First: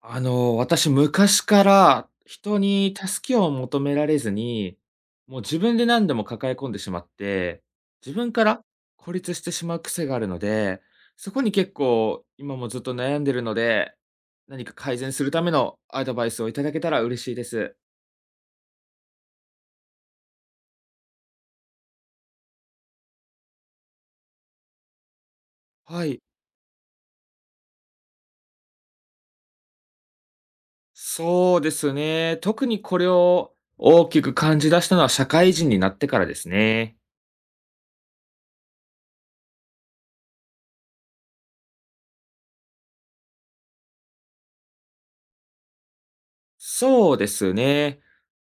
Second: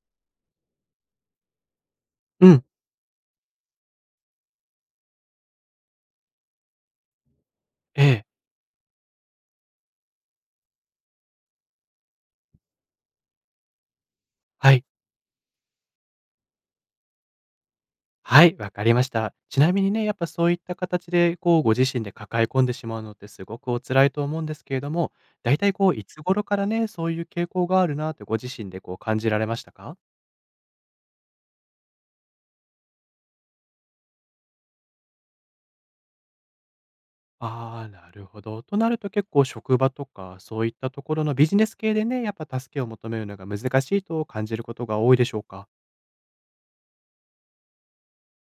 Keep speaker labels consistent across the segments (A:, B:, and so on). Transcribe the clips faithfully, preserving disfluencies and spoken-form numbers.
A: あの、私昔から
B: う
A: 人
B: ん。
A: に助けを求められずに、もう自分で何でも抱え込んでしまって、
B: え
A: 自
B: え。
A: 分から孤立してしまう癖があるので、そこに結構今もずっと悩んでるので、何か
B: はい。
A: 改善するためのアドバイスをいただけたら嬉しいです。
B: はい、わかりました。ちなみにね、やっぱそういった形で、こう、ご自身で抱え込んでしまうのってすごくお辛いと思うんですけれども、だいたいこう、い
A: はい。
B: つ頃からね、そういう傾向があるなってご自身でこう感じられましたか？
A: そうですね。特にこれを大きく感じ出したのは社会人になってからですね。
B: ああ、なるほど。となると結構職場とか、そういったところのビジネス系でね、やっぱ助けを求めるのが難しいと感じることが多いでしょうか？
A: そうですね。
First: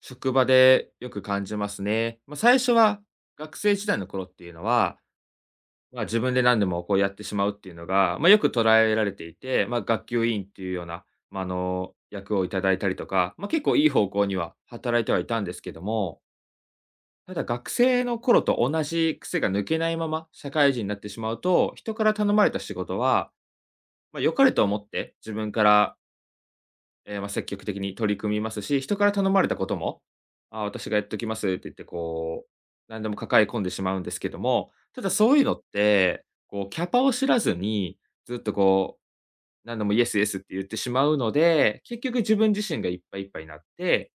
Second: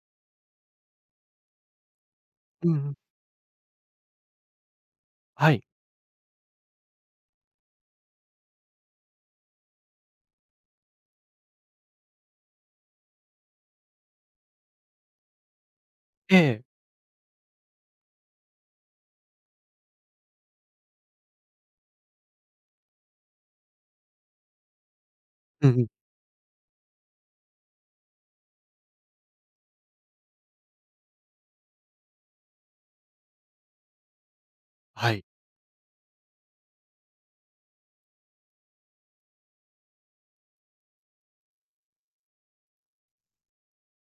A: 職場でよく感じますね。まあ、最
B: う
A: 初
B: んうん。
A: は学生時代の頃っていうのは、
B: はい。
A: まあ、自分で何でもこうやってしまうっていうのが、まあ、よく捉えられていて、まあ、学級委員っていうような、まあ、あの、役をいただいたりとか、まあ、結構いい方向には働いてはいたんですけども、
B: ええ。
A: ただ学生の頃と同じ癖が抜けないまま社会人になってしまうと、人から頼まれた仕事は、まあ、良かれと思って自分か
B: うんうん。
A: らええ、まあ、積極的に取り組みますし、人から頼まれたことも、あ、私がやっときますって言ってこう、何でも抱え込んでしまうんですけども、ただ
B: はい。
A: そういうのって、こうキャパを知らずに、ずっとこう、何でもイエスイエスって言ってしまうので、結局自分自身がいっぱいいっぱいになって、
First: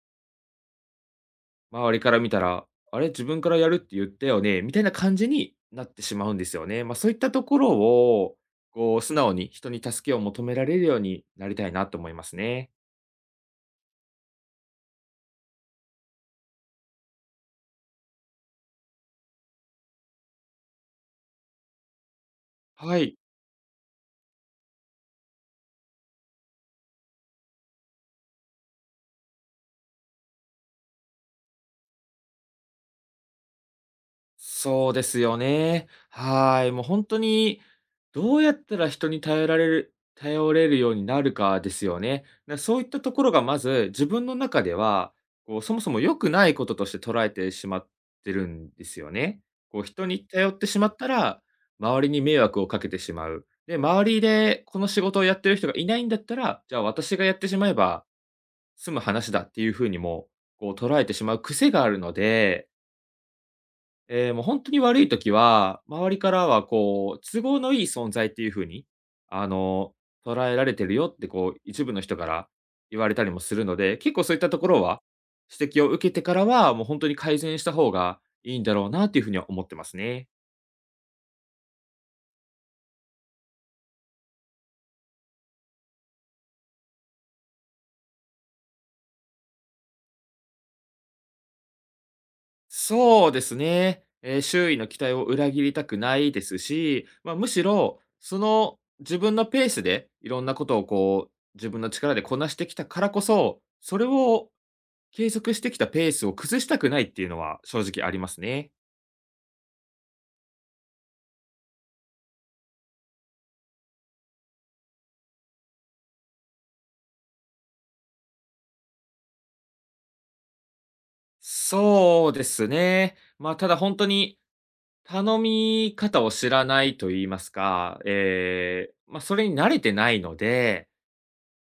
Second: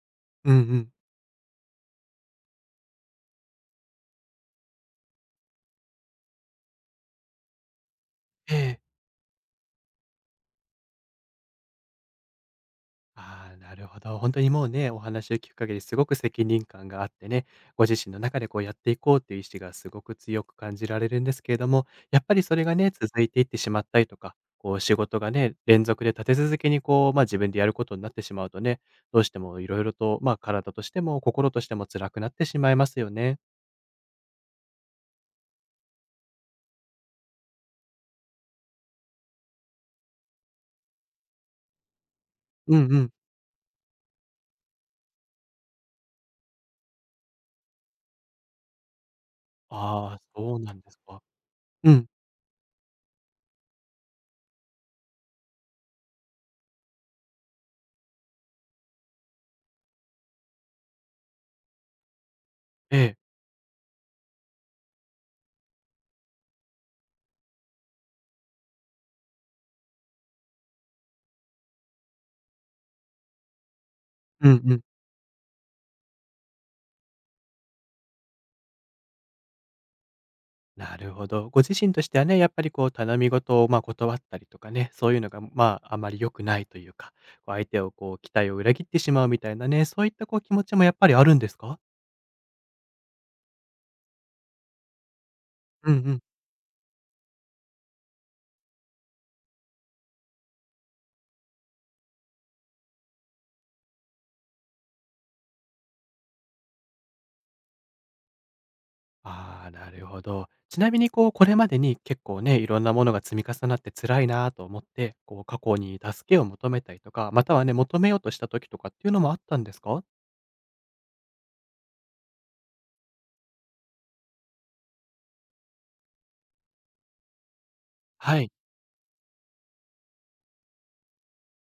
B: うんうん。
A: 周りから見たら、あれ、自分からやるって言ったよね、みたいな感じになってしまうんですよね。ま、そういったところを、
B: ええ。
A: こう素直に人に助けを求められるようになりたいなと思いますね。
B: ああ、なるほど。本当にもうね、お話を聞く限りすごく責任感があってね、ご自身の中でこうやっていこうっていう意志がすごく強く感じられるんですけれども、やっぱりそれがね、
A: はい。
B: 続いていってしまったりとか、こう仕事がね、連続で立て続けにこう、ま、あ自分でやることになってしまうとね、どうしてもいろいろと、ま、あ体としても心としても辛くなってしまいますよね。
A: そうですよね。はい。もう本当に、どうやったら人に頼られる頼れるようになるかですよね。な、
B: う
A: そ
B: ん
A: ういっ
B: う
A: たと
B: ん。
A: ころがまず、自分の中では、こう、そもそも良くないこととして捉えてしまってるんですよね。こう、人
B: あ
A: に
B: あ、
A: 頼っ
B: そう
A: て
B: な
A: し
B: ん
A: ま
B: で
A: っ
B: す
A: た
B: か。
A: ら、
B: う
A: 周
B: ん。
A: りに迷惑をかけてしまう。で、周りでこの仕事をやってる人がいないんだったら、じゃあ私がやってしまえば済む話だっていうふうにも、こう捉えてしまう癖があるので
B: ええ。
A: ええ、もう本当に悪い時は、周りからはこう、都合のいい存在っていう風に、あの、捉えられてるよってこう、一部の人から言われたりもするので、結構そういった
B: うん
A: とこ
B: う
A: ろ
B: ん。
A: は、指摘を受けてからは、もう本当に改善した方がいいんだろうなっていう風には思ってますね。
B: なるほど。ご自身としてはね、やっぱりこう頼み事をまあ断ったりとかね、そういうのがまああまり良くないというか、こう相手をこう期待を裏切ってしまうみたいなね、そういったこう気持ちもやっぱりあるんですか？
A: そうですね。え、周囲の期待を裏切りた
B: うん
A: く
B: う
A: な
B: ん。
A: いですし、まあ、むしろ、その自分のペースでいろんなことをこう、自分の力でこなしてきたからこそ、それを継続してきたペースを崩したくないっていうのは正直ありますね。
B: ああ、なるほど。ちなみにこうこれまでに結構ね、いろんなものが積み重なって辛いなと思って、こう過去に助けを求めたりとか、またはね、求めようとした時とかっていうのもあったんですか？
A: そうですね。まあ、ただ本当に頼み方を知らないと言いますか、
B: はい。
A: ええ、まあ、それに慣れてないので、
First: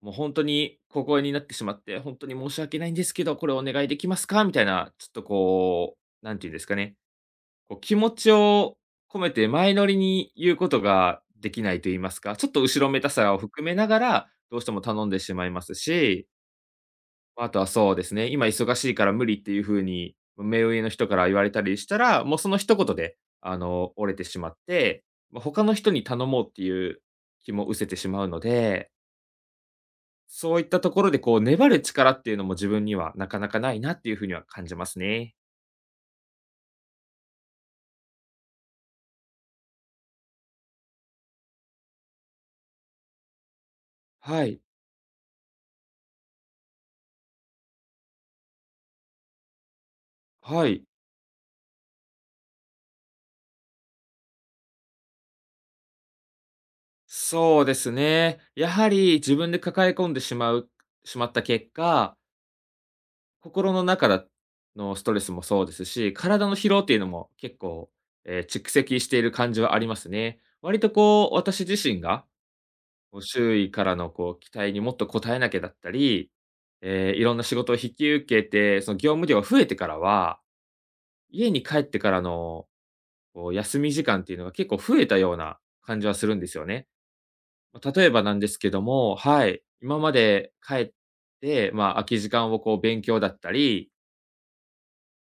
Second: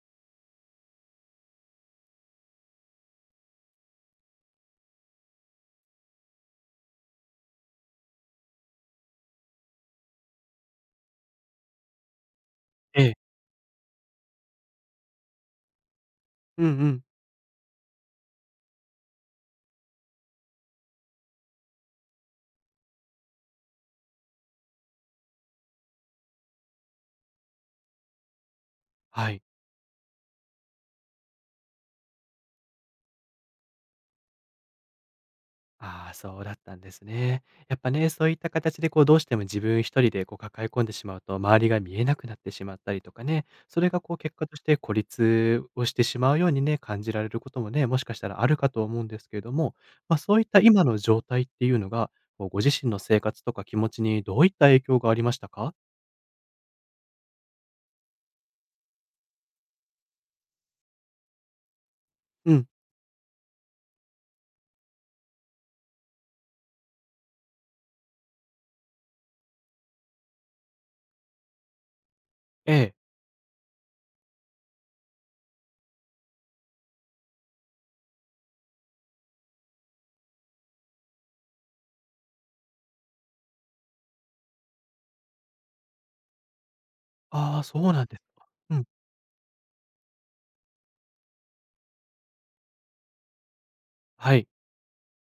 A: もう本当に小声になってしまって、本当に申し訳ないんですけど、これお願いできますか？みたいな、ちょっとこう、なんて言うんですかね、こう気持ちを込めて前乗りに言うことができないと言いますか、ちょっと後ろめ
B: え
A: た
B: え。
A: さを含めながら、どうしても頼んでしまいますし
B: うんうん。
A: あとはそうですね、今忙しいから無理っていう風に、目上の人から言われたりしたら、もうその一言で、あの、折れてしまって、ま、他の人に頼もうっていう気も失せてしまうので、
B: はい。
A: そういったところでこう粘る力っていうのも自分にはなかなかないなっていう風には感じますね。
B: ああ、そうだったんですね。やっぱね、そういった形でこうどうしても自分一人でこう抱え込んでしまうと、周りが見えなくなってしまったりとかね、それがこう結
A: は
B: 果と
A: い、
B: して孤立をしてしまうようにね、感じられることもね、もしかしたらあるかと思うんですけれども、まあ、そういった
A: はい。
B: 今の状態っていうのが、こうご自身の生活とか気持ちにどういった影響がありましたか？
A: そうですね。やはり自分で抱え込んでしまうしまった結果
B: うん、
A: 心の中だのストレスもそうですし、体の疲労っていうのも結構、えー蓄積している感じはありますね。割とこう、私自身が、
B: ええ。
A: こう周囲からのこう期待にもっと応えなきゃだったり、えーいろんな仕事を引き受けて、その業務量が増えてからは、家に帰ってからのこう休み時間っていうのが結構増えたような感じはするんですよね。
B: ああ、
A: ま
B: そ
A: あ
B: うな
A: 例
B: ん
A: え
B: です
A: ばなんで
B: か。
A: すけ
B: う
A: ど
B: ん、
A: も、はい、今まで帰って、まあ、空き時間をこう勉強だったり、
B: はい。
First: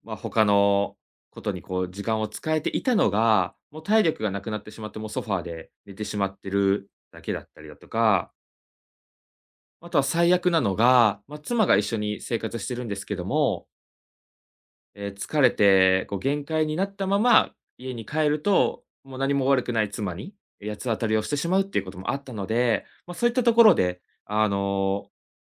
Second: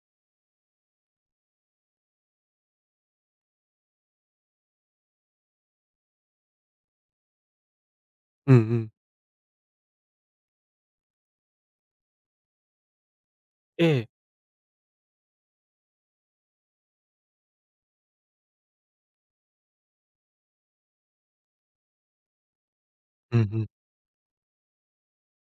A: まあ、他のことにこう時間を使えていたのが、もう体力がなくなってしまって、もうソファーで寝てしまってるだけだったりだとか、
B: うんうん。
A: あとは最悪なのが、まあ、妻が一緒に生活してるんですけども、
B: ええ。
A: えー疲れてこう限界になったまま家に帰ると、もう何も悪くない妻に、八つ当たりをしてしまうっていうこともあったので、まあ、そういっ
B: うん
A: た
B: う
A: とこ
B: ん。
A: ろで、あの、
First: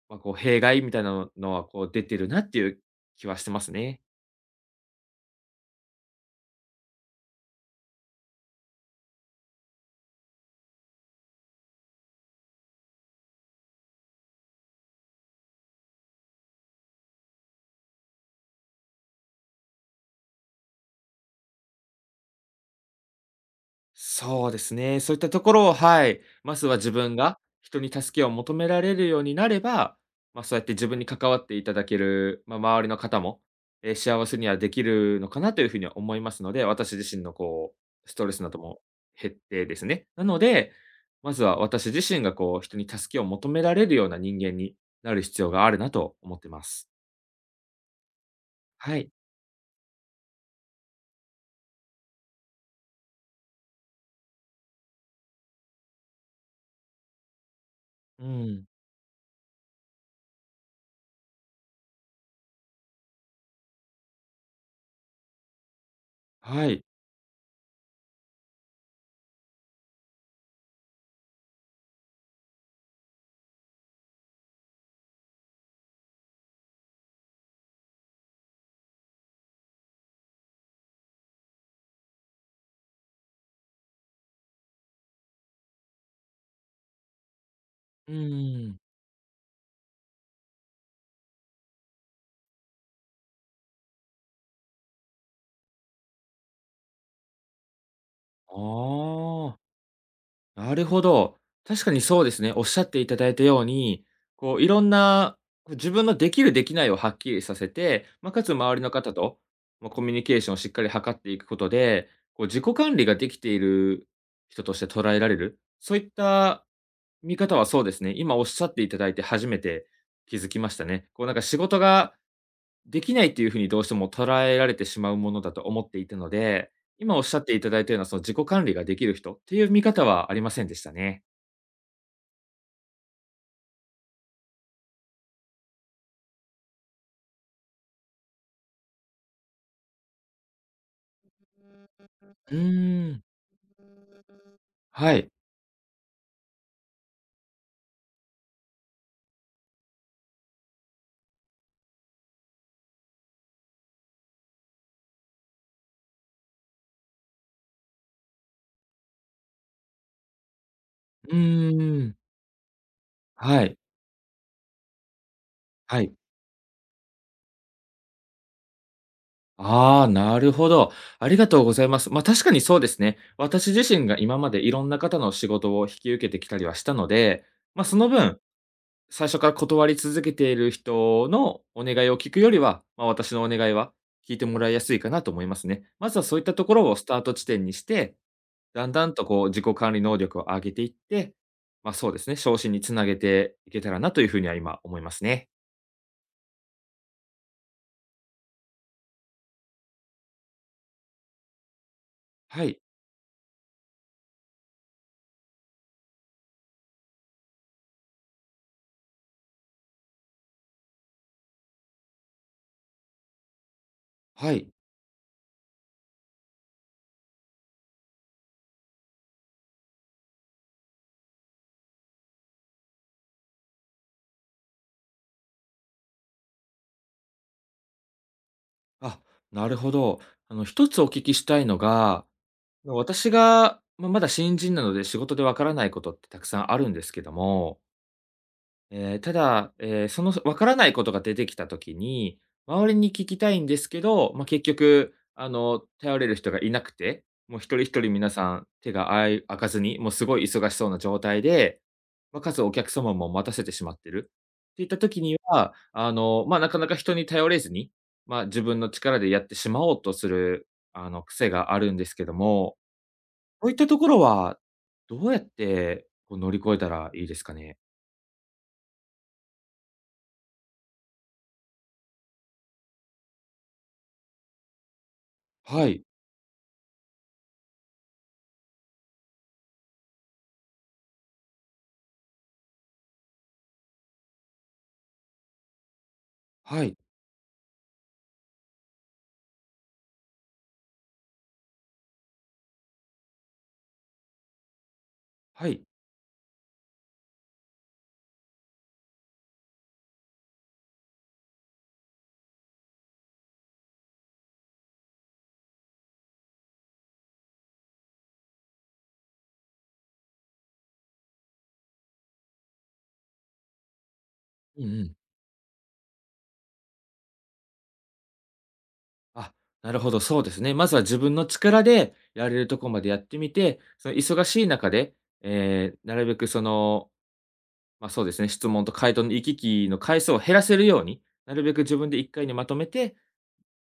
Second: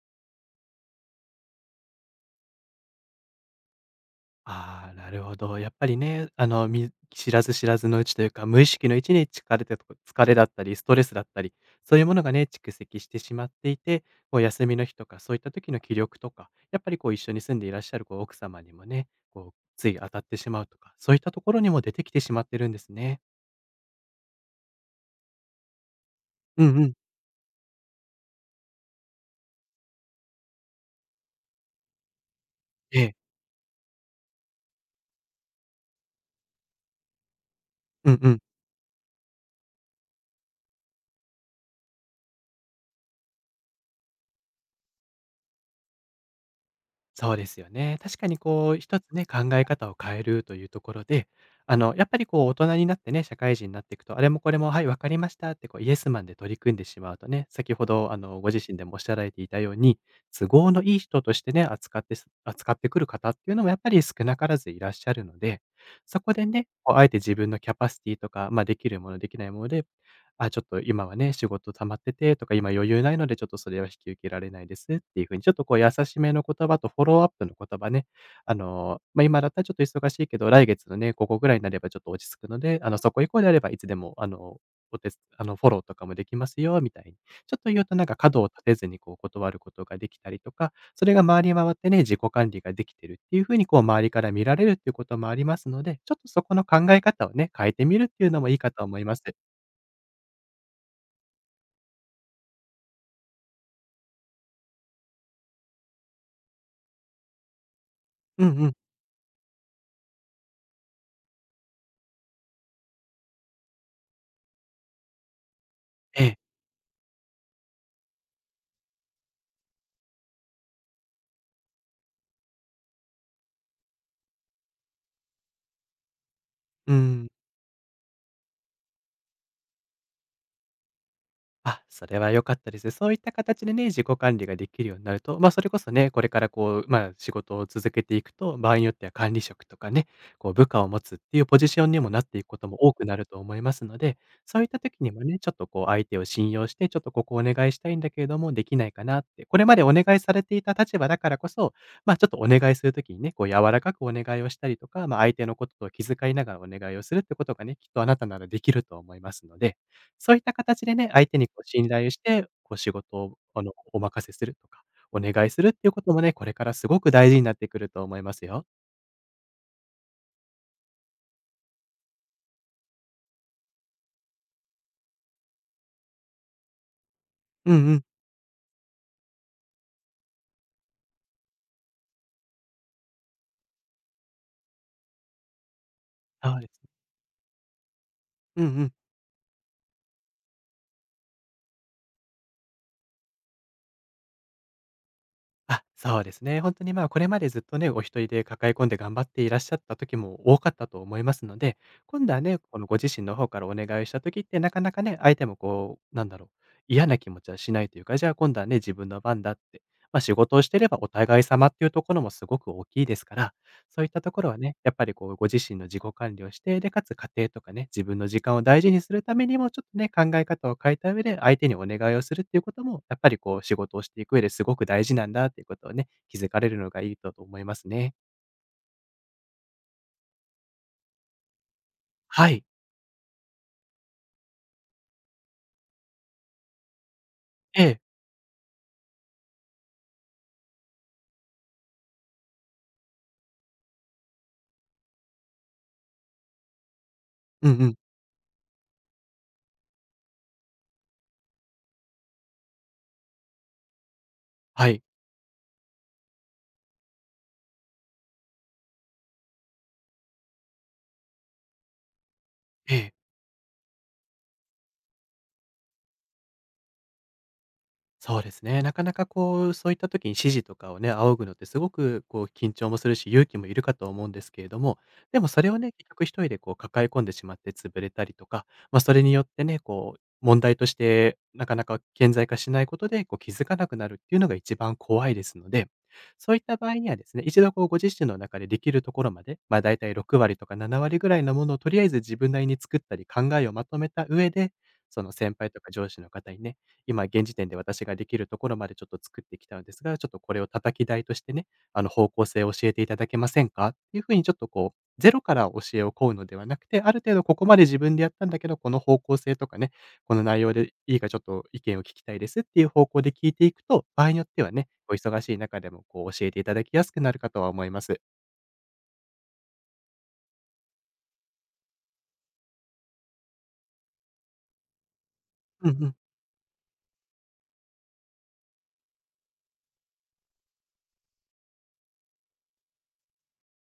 A: まあ、こう弊害みたいなののはこう出てるなっていう気はしてますね。
B: ああ、なるほど。やっぱりね、あの、み知らず知らずのうちというか、無意識のうちに疲れてとか疲れだったり、ストレスだったり、そういうものがね、蓄積してしまっていて、こう、休みの日とか、そういった時の気力とか、やっぱりこう、一緒に住んでいらっしゃるこう奥様にもね、こう、つい当たってしまうとか、そういったところにも出てきてしまってるんですね。
A: そうですね。そういったところを、はい、ま
B: う
A: ずは
B: んう
A: 自
B: ん。
A: 分が人に助けを求められるようになれば、まあ、そうやって自分に関わっていただける、まあ、周りの
B: ええ。
A: 方も、え、幸せにはできるのかなというふうには思いますので、私自身のこう、
B: う
A: ス
B: ん
A: ト
B: う
A: レ
B: ん。
A: スなども減ってですね。なので、まずは私自身がこう、人に助けを求められるような人間になる必要があるなと思ってます。
B: そうですよね。確かにこう、
A: は
B: 一
A: い。
B: つね、考え方を変えるというところで、あの、やっぱりこう、大人になってね、社会人になっていくと、あれもこれも、はい、わかりましたって、こう、イエスマンで取り組んでしまうとね、先ほど、あ
A: う
B: の、ご
A: ん。
B: 自身でもおっしゃられていたように、都合のいい人としてね、扱ってす、扱ってくる方っていうのも、やっぱり少なからずいらっしゃるので、そこで
A: は
B: ね、
A: い。
B: こうあえて自分のキャパシティとか、まあ、できるもの、できないもので、あ、ちょっと今はね、仕事溜まっててとか、今余裕ないので、ちょっとそれは引き受けられないですっていう風に、ちょっとこう優しめの言葉とフォローアップの言葉ね、あの、まあ、今だったらちょっと忙しいけど、来月のね、ここぐらいになればちょっと落ち着くので、あの、そこ以降であればいつでも、あの、お手つあの、フォローとかもできますよみたいに、ちょっと言うとなん
A: う
B: か角を立て
A: ん。
B: ずにこう断ることができたりとか、それが回り回ってね、自己管理ができてるっていう風にこう周りから見られるっていうこともありますので、ちょっとそこの考え方をね、変えてみるっていうのもい
A: あ
B: いかと思います。
A: あ。なるほど。確かにそうですね。おっしゃっていただいたように、こう、いろんな、こう自分のできるできないをはっきりさせて、まあ、か
B: う
A: つ
B: んうん。
A: 周りの方と、まあ、コミュニケーションをしっかり図っていくことで、こう自己管理ができている人として捉えられる、そういっ
B: ええ。
A: た見方はそうですね、今おっしゃっていただいて初めて気づきましたね。こうなんか仕事ができないっていうふうにどうしても捉えられてしまうものだと思っていたので、
B: う
A: 今おっ
B: ん。
A: しゃっていただいたようなその自己管理ができる人っていう見方はありませんでしたね。
B: あ、それは良かったです。そういった形でね、自己管理ができるようになると、まあ、それこそね、これからこう、まあ、仕事を続けていくと、場合によっては管理職とかね、こう部下を持つっていうポジションにもなっていく
A: う
B: ことも多く
A: ー
B: な
A: ん。
B: ると思いますので、そういった時に
A: は
B: も
A: い。
B: ね、ちょっとこう相手を信用して、ちょっとここお願いしたいんだけれども、できないかなって、これまでお願いされていた立場だからこそ、まあ、ちょっとお願いする時にね、こう柔らかくお願いをしたりとか、まあ、相手のことを気遣いながらお願いをするってことがね、きっとあなたならできると思いますので。そういった形でね、相
A: う
B: 手にこう信
A: ー
B: 頼を
A: ん。
B: して、こう仕事をあ
A: は
B: の、
A: い。
B: お任せするとか、お願いするっていう
A: は
B: こ
A: い。
B: ともね、これからすごく大事になってくると思いますよ。
A: ああ、なるほど。ありがとうございます。ま、確かにそうですね。私自身が今までいろんな方の仕事を引き受けてきたりはしたので、
B: うん
A: ま、
B: う
A: そ
B: ん、
A: の分最初から断り続けている人のお願いを聞くよりは、まあ、私のお願いは聞いてもらいやすいかなと思いますね。まずはそういった
B: そう
A: と
B: で
A: こ
B: すね。
A: ろをスタート地点にして、
B: うんう
A: だん
B: ん。
A: だんとこう自己管理能力を上げていって、まあ、そうですね、昇進につなげていけたらなというふうには今思いますね。
B: あ、そうですね。本当にまあ、これまでずっとね、お一人で抱え込んで頑張っていらっしゃった時も多かったと思いますので、今度はね、
A: はい。
B: このご自身の方からお願いした時って、なかなかね、相手もこう、なんだろう、嫌な気持ちはしないというか、じゃあ今度はね、自分の番だって。まあ、仕事をしてればお互い様っていうところもすごく大きいですから。そういったところ
A: は
B: は
A: い。
B: ね、やっぱりこうご自身の自己管理をして、で、かつ家庭とかね、自分の時間を大事にするためにも、ちょっとね、考え方を変えた上で、相手にお願いをするっていうことも、やっぱりこう仕事をしていく上ですごく大事なんだっていうことをね、気づかれるのがいいとと思いますね。
A: あ、なるほど。あの、一つお聞きしたいのが、
B: はい。
A: 私が、まあ、まだ新人なので仕事でわからないことってたくさんあるんですけども、
B: ええ。
A: ええ、ただ、ええ、その、わ分からないことが出てきた時に、周りに聞きたいんですけど、まあ、結局、あの、頼れる人がいなくて、もう
B: う
A: 一人
B: ん
A: 一
B: うん。
A: 人皆さん手があい開かずに、もうすごい忙しそうな状態で、まあ、かつお客様も待たせてしまってるってい
B: は
A: った
B: い。
A: 時には、あの、まあ、なかなか人に頼れずに、まあ、自分の力でやってしまおうとする、あの、癖があるんですけども、
B: ええ。
A: こういったところは、どうやって、こう乗り越えたらいいですかね？
B: そうですね。なかなかこう、そういった時に指示とかをね、仰ぐのってすごくこう、緊張もするし、勇気もいるかと思うんですけれども、でもそれを
A: は
B: ね、
A: い、
B: 結局一人でこう、抱え込んでしまって潰れたりとか、まあ、それによってね、こう、問題としてなかなか顕在化しないことで、こう、気づかなくなるっていうのが一番怖いですので、そういった
A: は
B: 場
A: い。
B: 合にはですね、一度こう、ご自身の中でできるところまで、まあ、だいたいろくわり割とかななわり割ぐらいのものをとりあえず自分なりに作ったり、考えをまとめた上で、その先
A: は
B: 輩と
A: い。
B: か上司の方にね、今現時点で私ができるところまでちょっと作ってきたのですが、ちょっとこれを叩き台としてね、あの方向性を教えていただけませんかっていうふうにちょっとこう、ゼロから教えを請うのではなくて、ある程度ここまで自分でやったんだけど、この方向性とかね、この内容でいいかちょっと意見を聞きたいですっていう方向で聞いていくと、場合によっては
A: うんう
B: ね、お
A: ん。
B: 忙しい中でもこう教えていただきやすくなるかとは思います。
A: あ、なるほど、そうですね。まずは自分の力でやれるとこまでやってみて、その忙しい中で、
B: うんう
A: ええ、な
B: ん。
A: るべくその、ま、そうですね、質問と回答の行き来の回数を減らせるように、なるべく自分でいっかいにまとめて、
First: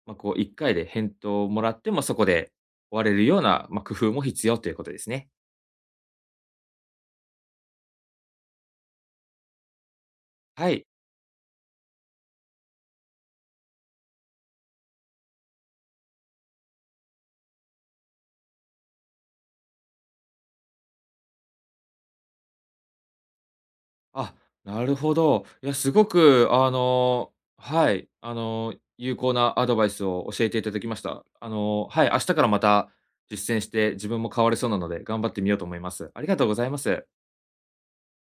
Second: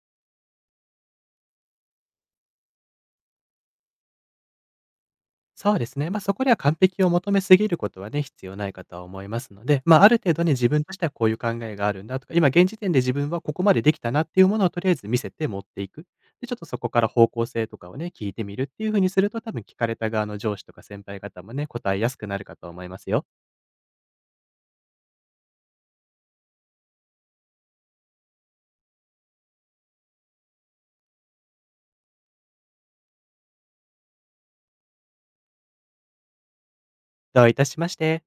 A: ま、こういっかいで返答をもらって、もそこで終われるような、まあ、工夫も必要ということですね。
B: そうですね。まあ、そこでは完璧を求めすぎることはね、必要ないかとは思いますので、まあ、ある程度ね、自
A: は
B: 分
A: い。
B: としてはこういう考えがあるんだとか、今現時点で自分はここまでできたなっていうものをとりあえず見せて持っていく。で、ちょっとそこから方向性とかをね、聞いてみるっていう風にすると、多分聞かれた側の上司とか先輩方もね、答えやすくなるかと思いますよ。
A: あ、なるほど。いや、すごく、あの、はい、あの、有効なアドバイスを教えていただきました。あの、はい、明日からまた実践して、自分も変われそうなので、頑張ってみようと思います。ありがとうございます。
B: どういたしまして。